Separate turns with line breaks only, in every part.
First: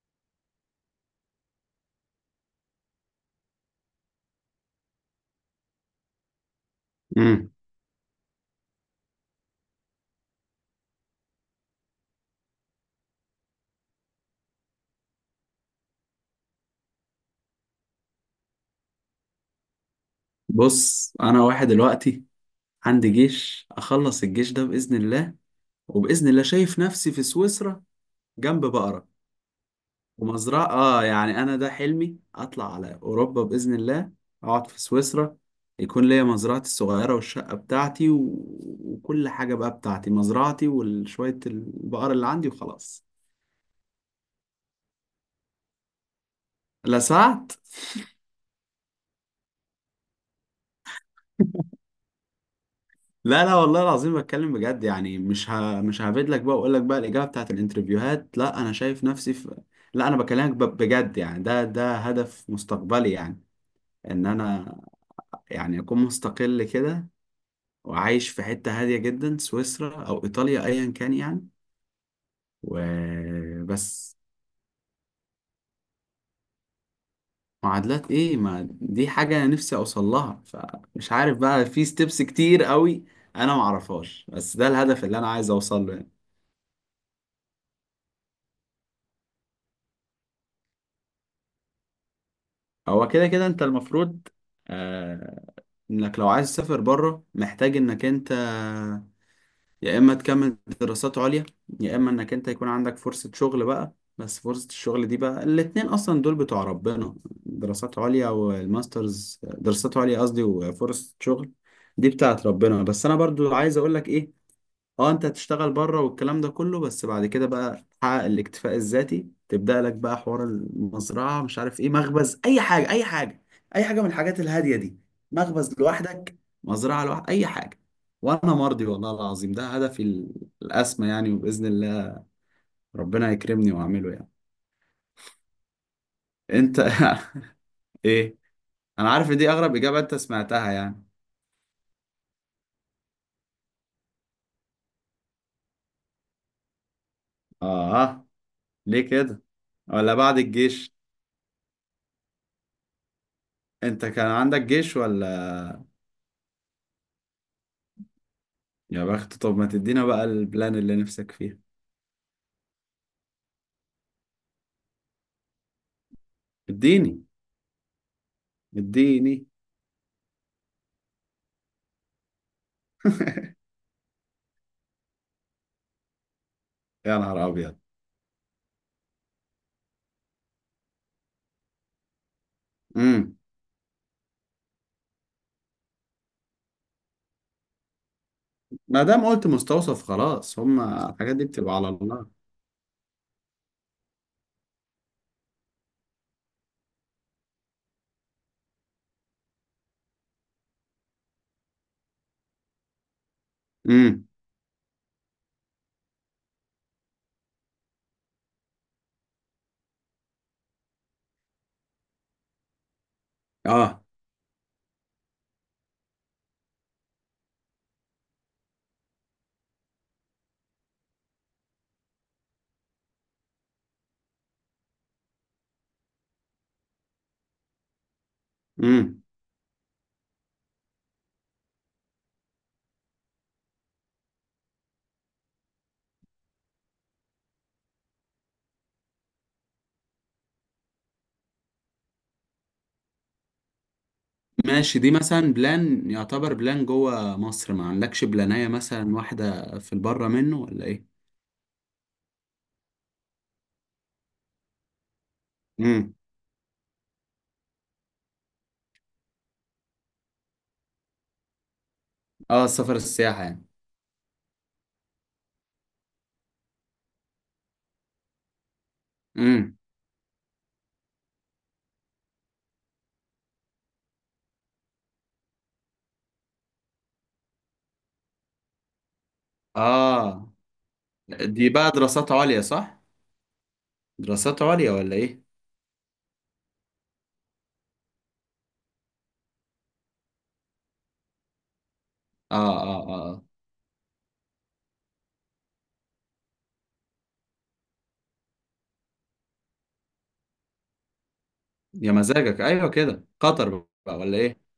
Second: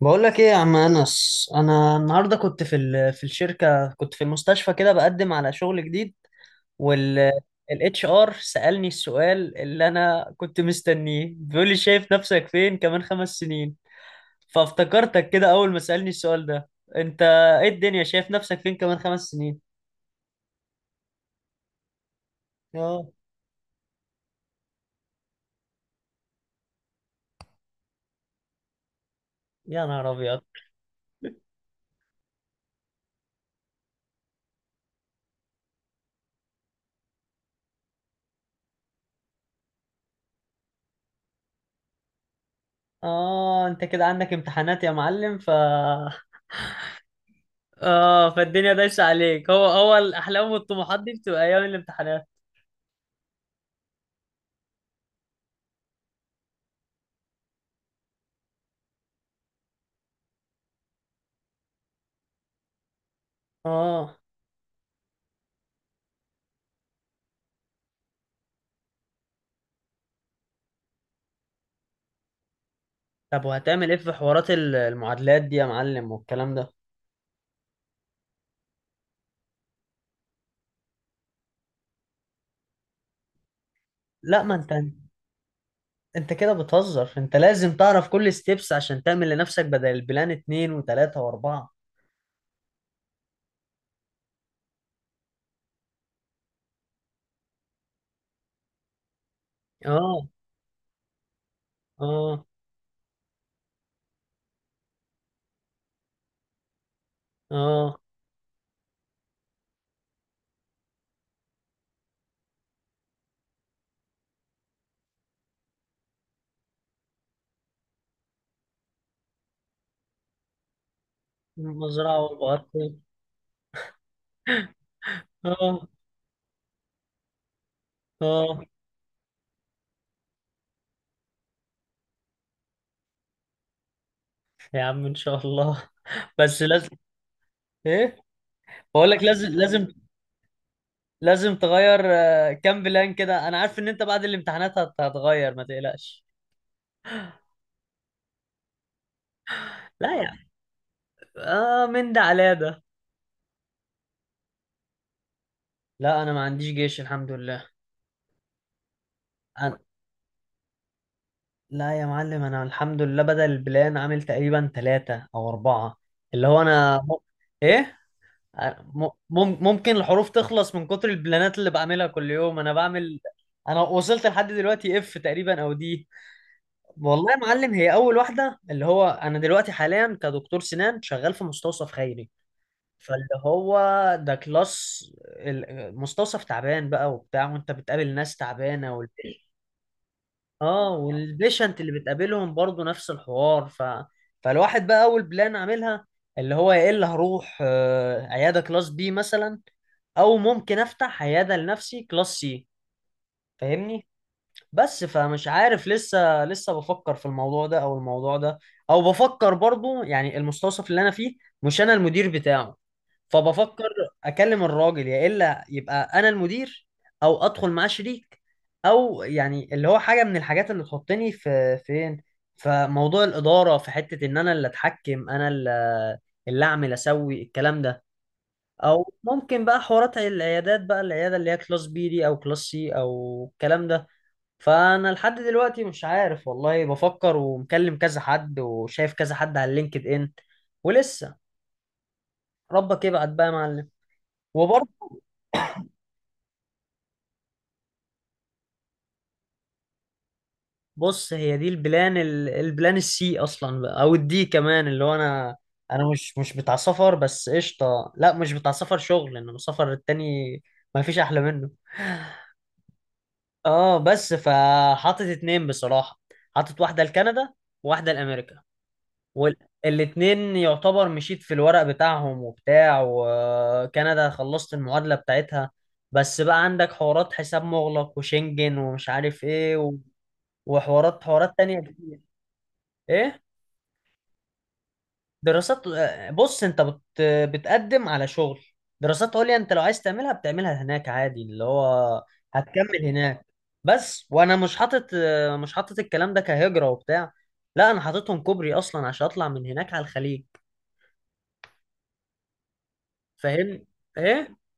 بقول لك ايه يا عم انس، انا النهارده كنت في في الشركه، كنت في المستشفى كده بقدم على شغل جديد. وال
امم
الاتش ار سالني السؤال اللي انا كنت مستنيه، بيقول لي شايف نفسك فين كمان 5 سنين؟ فافتكرتك كده اول ما سالني السؤال ده. انت ايه الدنيا، شايف نفسك فين كمان خمس سنين؟
بص، انا واحد دلوقتي
اه.
عندي جيش. اخلص الجيش ده باذن الله. وباذن الله شايف نفسي في سويسرا جنب بقرة
يا نهار ابيض.
ومزرعة. اه يعني انا ده حلمي، اطلع على اوروبا باذن الله، اقعد في سويسرا، يكون ليا مزرعتي الصغيرة والشقة بتاعتي وكل حاجة بقى بتاعتي، مزرعتي وشوية البقر اللي عندي وخلاص.
اه انت كده عندك امتحانات يا معلم ف
لا سعت.
اه، فالدنيا دايسه عليك. هو الاحلام والطموحات دي بتبقى ايام الامتحانات.
لا، لا، والله العظيم بتكلم بجد يعني. مش هفيد لك بقى واقول لك بقى الاجابه بتاعت الانترفيوهات. لا، انا شايف نفسي في. لا، انا بكلمك بجد يعني. ده هدف مستقبلي يعني.
اه.
ان انا يعني اكون مستقل كده، وعايش في حته هاديه جدا، سويسرا او ايطاليا، ايا كان يعني.
طب وهتعمل ايه في
وبس.
حوارات المعادلات دي يا معلم والكلام ده؟
معادلات ايه؟ ما دي حاجه انا نفسي اوصل لها، فمش عارف بقى، في ستيبس كتير قوي انا معرفهاش،
لا ما
بس ده
انت
الهدف اللي انا عايز اوصل له يعني.
انت كده بتهزر، انت لازم تعرف كل ستيبس عشان تعمل لنفسك بدل البلان اتنين وتلاتة واربعة.
هو كده كده انت المفروض. آه. انك لو عايز تسافر بره محتاج انك انت يا اما
اه.
تكمل دراسات عليا، يا اما انك
اه.
انت يكون عندك فرصة شغل بقى. بس فرصة الشغل دي بقى الاتنين اصلا دول بتوع ربنا.
اه
دراسات عليا والماسترز، دراسات عليا قصدي، وفرصة شغل، دي بتاعت ربنا. بس انا برضو عايز اقولك ايه، اه انت هتشتغل بره والكلام ده كله، بس بعد كده بقى تحقق الاكتفاء الذاتي، تبدأ لك بقى حوار المزرعة، مش عارف ايه،
المزرعة
مخبز، اي حاجة،
والبطيخ.
اي حاجة. اي حاجة من الحاجات الهادية دي. مخبز
اه.
لوحدك، مزرعة لوحدك، اي حاجة. وانا
اه.
مرضي والله العظيم، ده هدفي الاسمى يعني. وبإذن الله ربنا يكرمني واعمله يعني.
يا عم ان شاء الله بس
انت
لازم. ايه؟
ايه؟
بقول
انا
لك
عارف إن
لازم،
دي اغرب
لازم،
اجابة انت سمعتها يعني.
لازم تغير آه، كام بلان كده، انا عارف ان انت بعد الامتحانات هتغير، ما تقلقش.
اه، ليه كده؟ ولا
لا يا عم.
بعد الجيش؟
اه، من ده على ده.
انت كان عندك جيش ولا؟
لا انا ما عنديش جيش الحمد لله.
يا بخت. طب ما
أنا-
تدينا بقى البلان اللي نفسك فيها.
لا يا معلم، انا الحمد لله بدل البلان عامل تقريبا 3 او 4. اللي هو انا م...
اديني.
ايه؟
اديني.
ممكن الحروف تخلص من كتر البلانات اللي بعملها كل يوم، انا بعمل. انا وصلت لحد دلوقتي اف تقريبا او دي.
يا
والله يا
نهار
معلم
ابيض.
هي اول واحدة، اللي هو انا دلوقتي حاليا كدكتور سنان شغال في مستوصف خيري. فاللي
امم.
هو، ده كلاس مستوصف تعبان بقى وبتاع، وانت بتقابل ناس تعبانة
ما دام قلت مستوصف، خلاص،
اه،
هما الحاجات دي بتبقى
والبيشنت
على
اللي
الله.
بتقابلهم برضو نفس الحوار فالواحد بقى اول بلان عاملها اللي هو، يا الا هروح آه، عياده كلاس بي مثلا، او ممكن افتح عياده لنفسي كلاس سي، فاهمني؟
امم.
بس فمش عارف، لسه لسه بفكر في الموضوع ده او الموضوع ده. او بفكر برضو يعني، المستوصف اللي انا فيه مش انا المدير بتاعه، فبفكر
اه.
اكلم الراجل، يا الا يبقى انا المدير، او ادخل معاه شريك، او يعني اللي هو حاجه من الحاجات اللي تحطني في فين في موضوع الاداره، في حته ان انا اللي اتحكم انا اللي اعمل اسوي الكلام ده. او
امم.
ممكن بقى حوارات العيادات بقى، العياده اللي هي كلاس بي دي او كلاس سي او الكلام ده. فانا لحد دلوقتي مش عارف والله، بفكر ومكلم كذا حد وشايف كذا حد على اللينكد ان. ولسه، ربك يبعد بقى يا معلم.
ماشي، دي مثلا بلان يعتبر بلان جوه مصر، ما عندكش بلانية مثلا واحدة في البره منه ولا ايه؟
بص، هي دي البلان البلان السي اصلا بقى، او الدي كمان، اللي هو انا، انا
امم.
مش بتاع سفر. بس قشطه، لا مش بتاع سفر شغل، انما سفر التاني ما فيش احلى منه.
اه، السفر، السياحة يعني.
اه. بس فحاطط اتنين بصراحه، حاطط واحده لكندا وواحده لامريكا،
امم.
والاتنين يعتبر مشيت في الورق بتاعهم وبتاع، وكندا خلصت المعادله بتاعتها. بس بقى عندك حوارات حساب مغلق وشنجن ومش عارف ايه
اه،
وحوارات، حوارات
دي
تانية
بقى
كتير.
دراسات عليا، صح؟
ايه؟
دراسات عليا ولا ايه؟
دراسات آه، بص انت بتقدم على شغل، دراسات عليا انت لو عايز تعملها بتعملها هناك عادي، اللي هو
اه، اه،
هتكمل
اه، آه.
هناك. بس وانا مش حاطط آه، مش حاطط الكلام ده كهجرة وبتاع، لا انا حاططهم كوبري اصلا عشان اطلع من هناك على الخليج.
يا مزاجك، ايوه كده، قطر
فاهم؟
بقى ولا
ايه؟
ايه؟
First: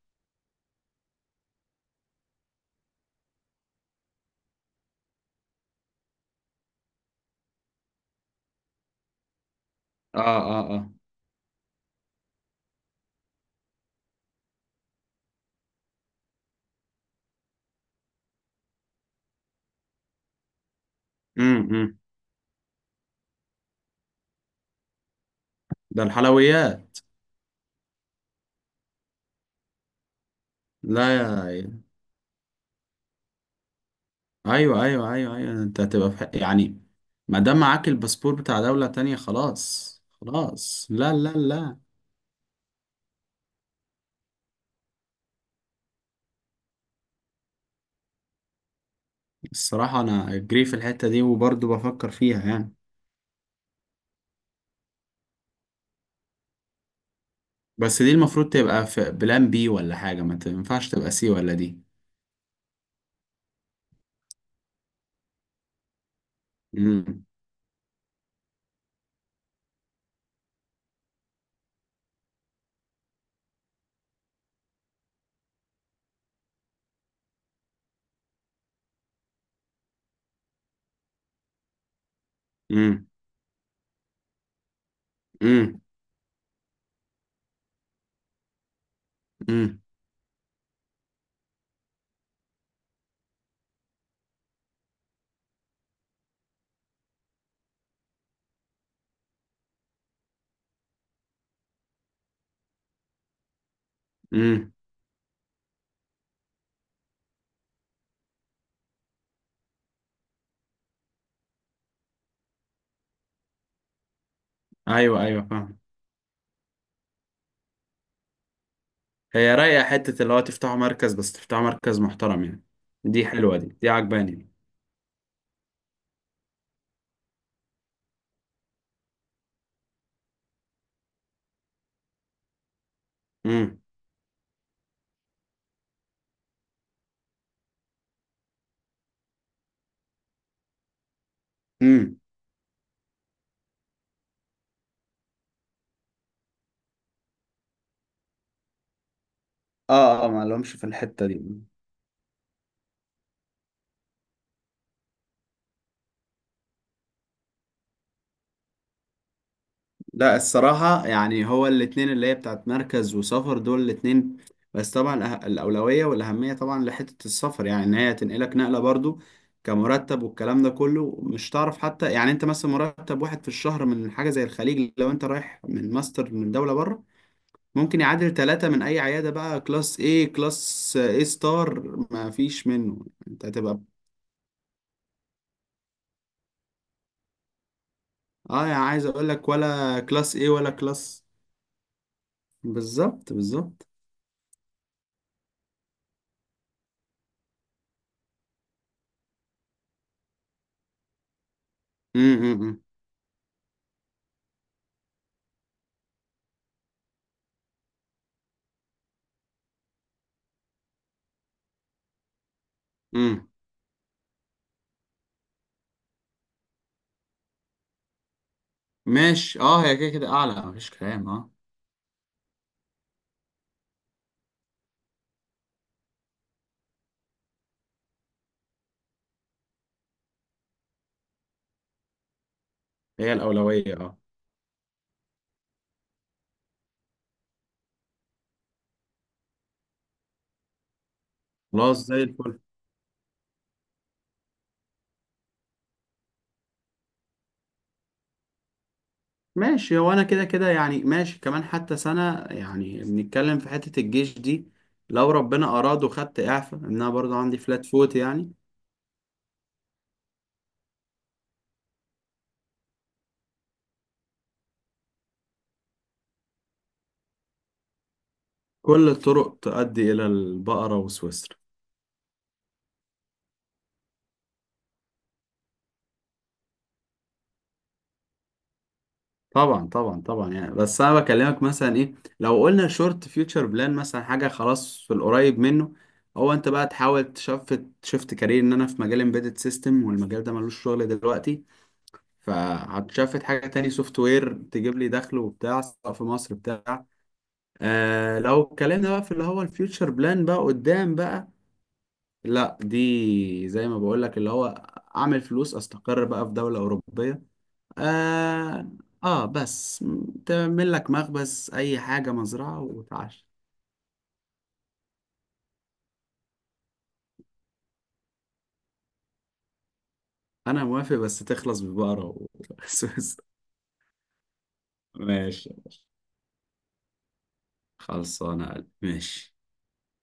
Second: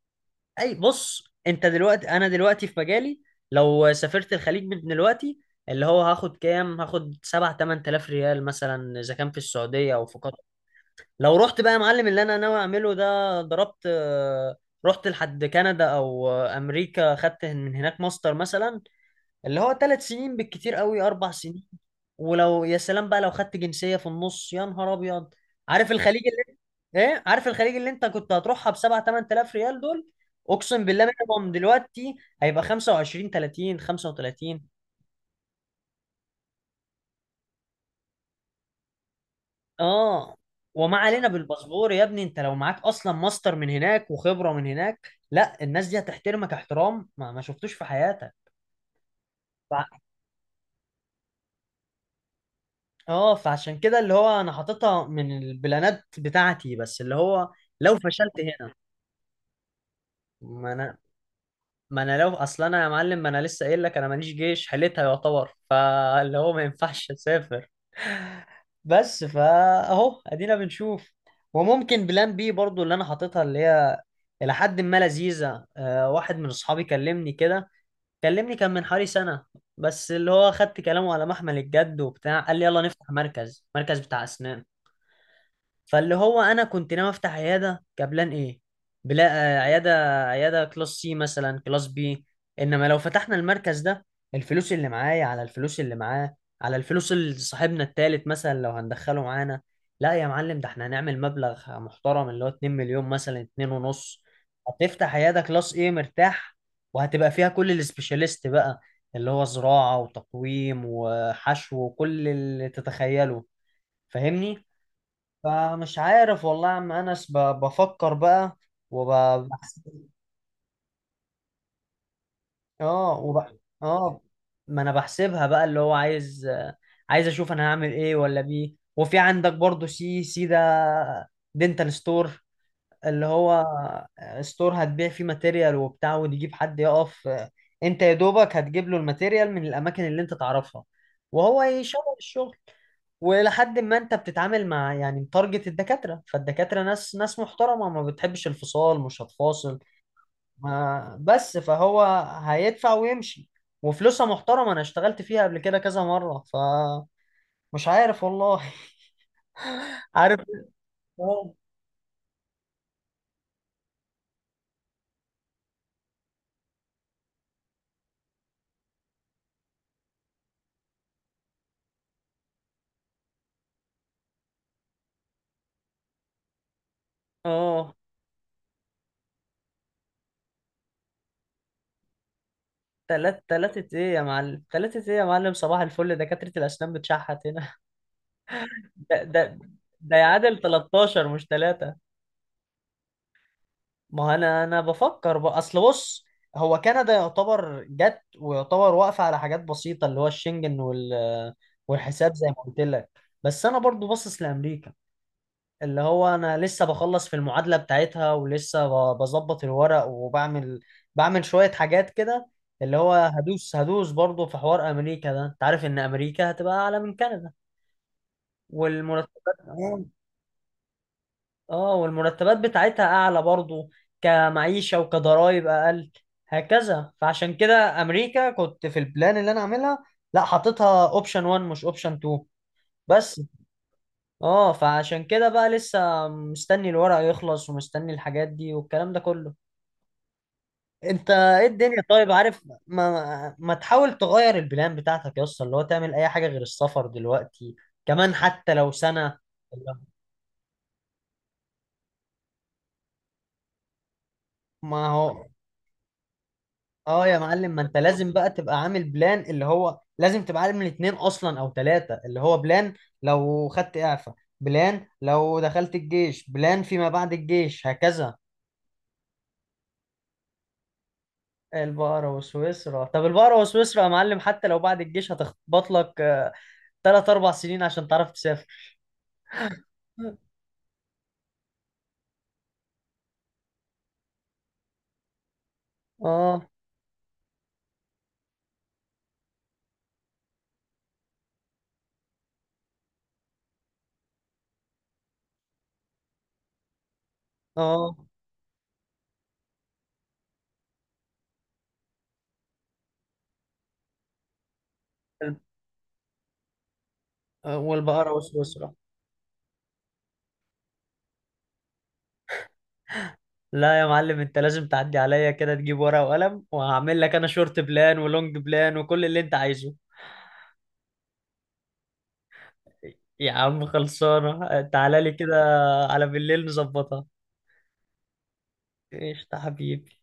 اي بص، انت دلوقتي، انا دلوقتي في مجالي، لو سافرت الخليج من دلوقتي اللي هو هاخد كام، هاخد 7 8000 ريال مثلا اذا كان في السعودية او في.
اه، اه، اه.
لو رحت بقى يا معلم اللي انا ناوي اعمله ده، ضربت آه، رحت لحد كندا او آه، امريكا، خدت من هناك ماستر مثلا، اللي هو 3 سنين بالكتير قوي اربع
امم،
سنين ولو يا سلام بقى لو خدت جنسية في النص، يا نهار ابيض. عارف
ده
الخليج اللي،
الحلويات.
ايه، عارف الخليج اللي انت كنت هتروحها ب 7 8000 ريال دول؟ اقسم بالله
لا
منهم
يا.
دلوقتي هيبقى 25 30 35.
ايوه، ايوه، ايوه، ايوه، انت هتبقى في حق يعني. ما دام معاك الباسبور بتاع دولة تانية، خلاص،
اه.
خلاص،
وما
لا،
علينا
لا، لا.
بالباسبور يا ابني، انت لو معاك اصلا ماستر من هناك وخبره من هناك، لا الناس دي هتحترمك احترام ما شفتوش في حياتك. فع-
الصراحة انا جري في الحتة دي وبرضه بفكر فيها يعني.
اه، فعشان كده اللي هو انا حاططها من البلانات بتاعتي، بس اللي هو لو
بس دي
فشلت
المفروض
هنا.
تبقى في بلان بي ولا حاجة، ما
ما
تنفعش
انا
تبقى سي ولا دي.
ما انا لو اصلا، انا يا معلم ما انا لسه قايل لك انا ماليش جيش، حليتها يعتبر، فاللي هو ما ينفعش
امم،
اسافر. بس فاهو ادينا بنشوف. وممكن بلان بي برضو اللي انا حاططها، اللي هي الى حد ما لذيذه آه. واحد من اصحابي كلمني كده، كلمني كان من حوالي سنه، بس اللي هو خدت كلامه على محمل الجد وبتاع، قال لي يلا
امم،
نفتح مركز، مركز بتاع اسنان.
امم،
فاللي هو انا كنت ناوي افتح عياده كبلان ايه، بلا آه،
امم،
عياده، عياده كلاس سي مثلا كلاس بي. انما لو فتحنا المركز ده، الفلوس اللي معايا على الفلوس اللي معاه على الفلوس اللي صاحبنا التالت مثلا لو هندخله معانا، لا يا معلم ده احنا هنعمل مبلغ محترم اللي هو 2 مليون مثلا 2 ونص،
امم.
هتفتح عياده كلاس ايه مرتاح، وهتبقى فيها كل السبيشاليست بقى، اللي هو زراعه وتقويم وحشو وكل اللي تتخيله. فاهمني؟
ايوه، ايوه، فاهم.
فمش عارف والله يا عم انس، بفكر بقى
هي رايقة
وبحسب.
حتة اللي هو تفتحوا مركز، بس تفتحوا مركز محترم يعني.
اه
دي حلوة، دي
اه،
عجباني.
ما انا بحسبها بقى، اللي هو عايز، عايز اشوف انا هعمل ايه ولا بيه. وفي عندك برضو سي سي ده، دينتال ستور، اللي هو
امم،
ستور هتبيع فيه ماتيريال وبتاع، وتجيب حد يقف آه، انت يا دوبك هتجيب له الماتيريال من الاماكن اللي انت تعرفها وهو يشغل
امم.
الشغل. ولحد ما انت بتتعامل مع يعني متارجت الدكاترة، فالدكاترة ناس محترمة، ما بتحبش الفصال، مش هتفاصل.
اه، اه، ما لهمش في
ما
الحتة دي.
بس فهو هيدفع ويمشي، وفلوسها محترمة، انا اشتغلت فيها قبل كده كذا مرة، فمش عارف والله
لا،
عارف.
الصراحة يعني
اه.
هو الاتنين اللي هي بتاعت مركز وسفر، دول الاتنين. بس طبعا الأولوية والأهمية طبعا لحتة السفر يعني، إن هي تنقلك نقلة برضو، كمرتب والكلام ده كله، مش تعرف حتى يعني، أنت مثلا مرتب واحد في الشهر من حاجة زي الخليج لو أنت رايح من ماستر من دولة بره،
اه.
ممكن يعادل ثلاثة من أي عيادة بقى، كلاس A، كلاس A ستار، ما فيش منه، أنت هتبقى.
تلاتة ايه يا معلم، تلاتة ايه يا معلم، صباح الفل، دكاترة الأسنان بتشحت هنا.
اه يعني عايز
ده
أقول لك،
ده
ولا
ده
كلاس A
يعادل
ولا كلاس.
13 مش تلاتة.
بالظبط، بالظبط.
ما هو أنا بفكر بقى، أصل بص، هو كندا يعتبر جت ويعتبر واقفة على حاجات بسيطة، اللي هو الشنجن والحساب زي ما قلت
امم،
لك. بس أنا برضو باصص لأمريكا، اللي هو انا لسه بخلص في المعادله بتاعتها، ولسه بظبط الورق وبعمل، بعمل شويه حاجات كده، اللي هو
امم.
هدوس هدوس برضه في حوار امريكا ده. انت عارف ان امريكا هتبقى اعلى من كندا، والمرتبات
ماشي. اه، هي
اه.
كده كده اعلى، مفيش كلام. اه،
آه، والمرتبات بتاعتها اعلى برضه، كمعيشه وكضرايب اقل هكذا. فعشان كده امريكا كنت في البلان اللي انا عاملها، لا حاططها اوبشن 1 مش اوبشن 2.
هي
بس.
الاولويه، اه.
اه. فعشان كده بقى لسه مستني الورق يخلص ومستني الحاجات دي والكلام ده كله. انت ايه الدنيا
خلاص زي
طيب؟
الفل.
عارف، ما تحاول تغير البلان بتاعتك يا اسطى، اللي هو تعمل اي حاجة غير السفر دلوقتي، كمان حتى لو سنة.
ماشي. هو انا كده كده يعني ماشي، كمان حتى سنه يعني بنتكلم في حته الجيش دي.
ما
لو
هو
ربنا اراد وخدت اعفاء ان انا
اه
برضو
يا
عندي
معلم، ما
فلات
انت
فوت
لازم بقى
يعني.
تبقى عامل بلان، اللي هو لازم تبقى عامل اتنين اصلا او ثلاثة، اللي هو بلان لو خدت اعفاء، بلان لو دخلت الجيش، بلان فيما بعد الجيش هكذا.
كل الطرق تؤدي الى البقره وسويسرا.
البقرة وسويسرا، طب البقرة وسويسرا يا معلم حتى لو بعد الجيش هتخبط لك آه، 3 4 سنين عشان تعرف تسافر.
طبعا، طبعا، طبعا يعني. بس انا بكلمك مثلا ايه، لو قلنا شورت فيوتشر بلان مثلا، حاجه خلاص في القريب منه، هو
اه.
انت بقى تحاول شفت كارير، ان انا في مجال امبيدد سيستم والمجال ده ملوش شغل دلوقتي، فهتشفت حاجه تاني، سوفت وير، تجيب لي دخل وبتاع سواء في مصر بتاع.
اه.
لو اتكلمنا بقى في اللي هو الفيوتشر بلان بقى قدام بقى، لا دي زي ما بقول لك، اللي هو اعمل
ال-
فلوس، استقر بقى في دوله اوروبيه.
آه، والبقرة
آه.
وسويسرا.
بس تعمل لك مخبز، أي حاجة، مزرعة، وتعش.
لا يا معلم انت لازم تعدي عليا كده تجيب ورقة وقلم، وهعمل لك انا شورت بلان ولونج بلان وكل اللي انت عايزه.
أنا موافق بس تخلص ببقرة بس بس.
يا عم خلصانة، تعالى لي كده
ماشي.
على بالليل نظبطها.
خلصانة يا قلبي. ماشي.
قشطة حبيبي.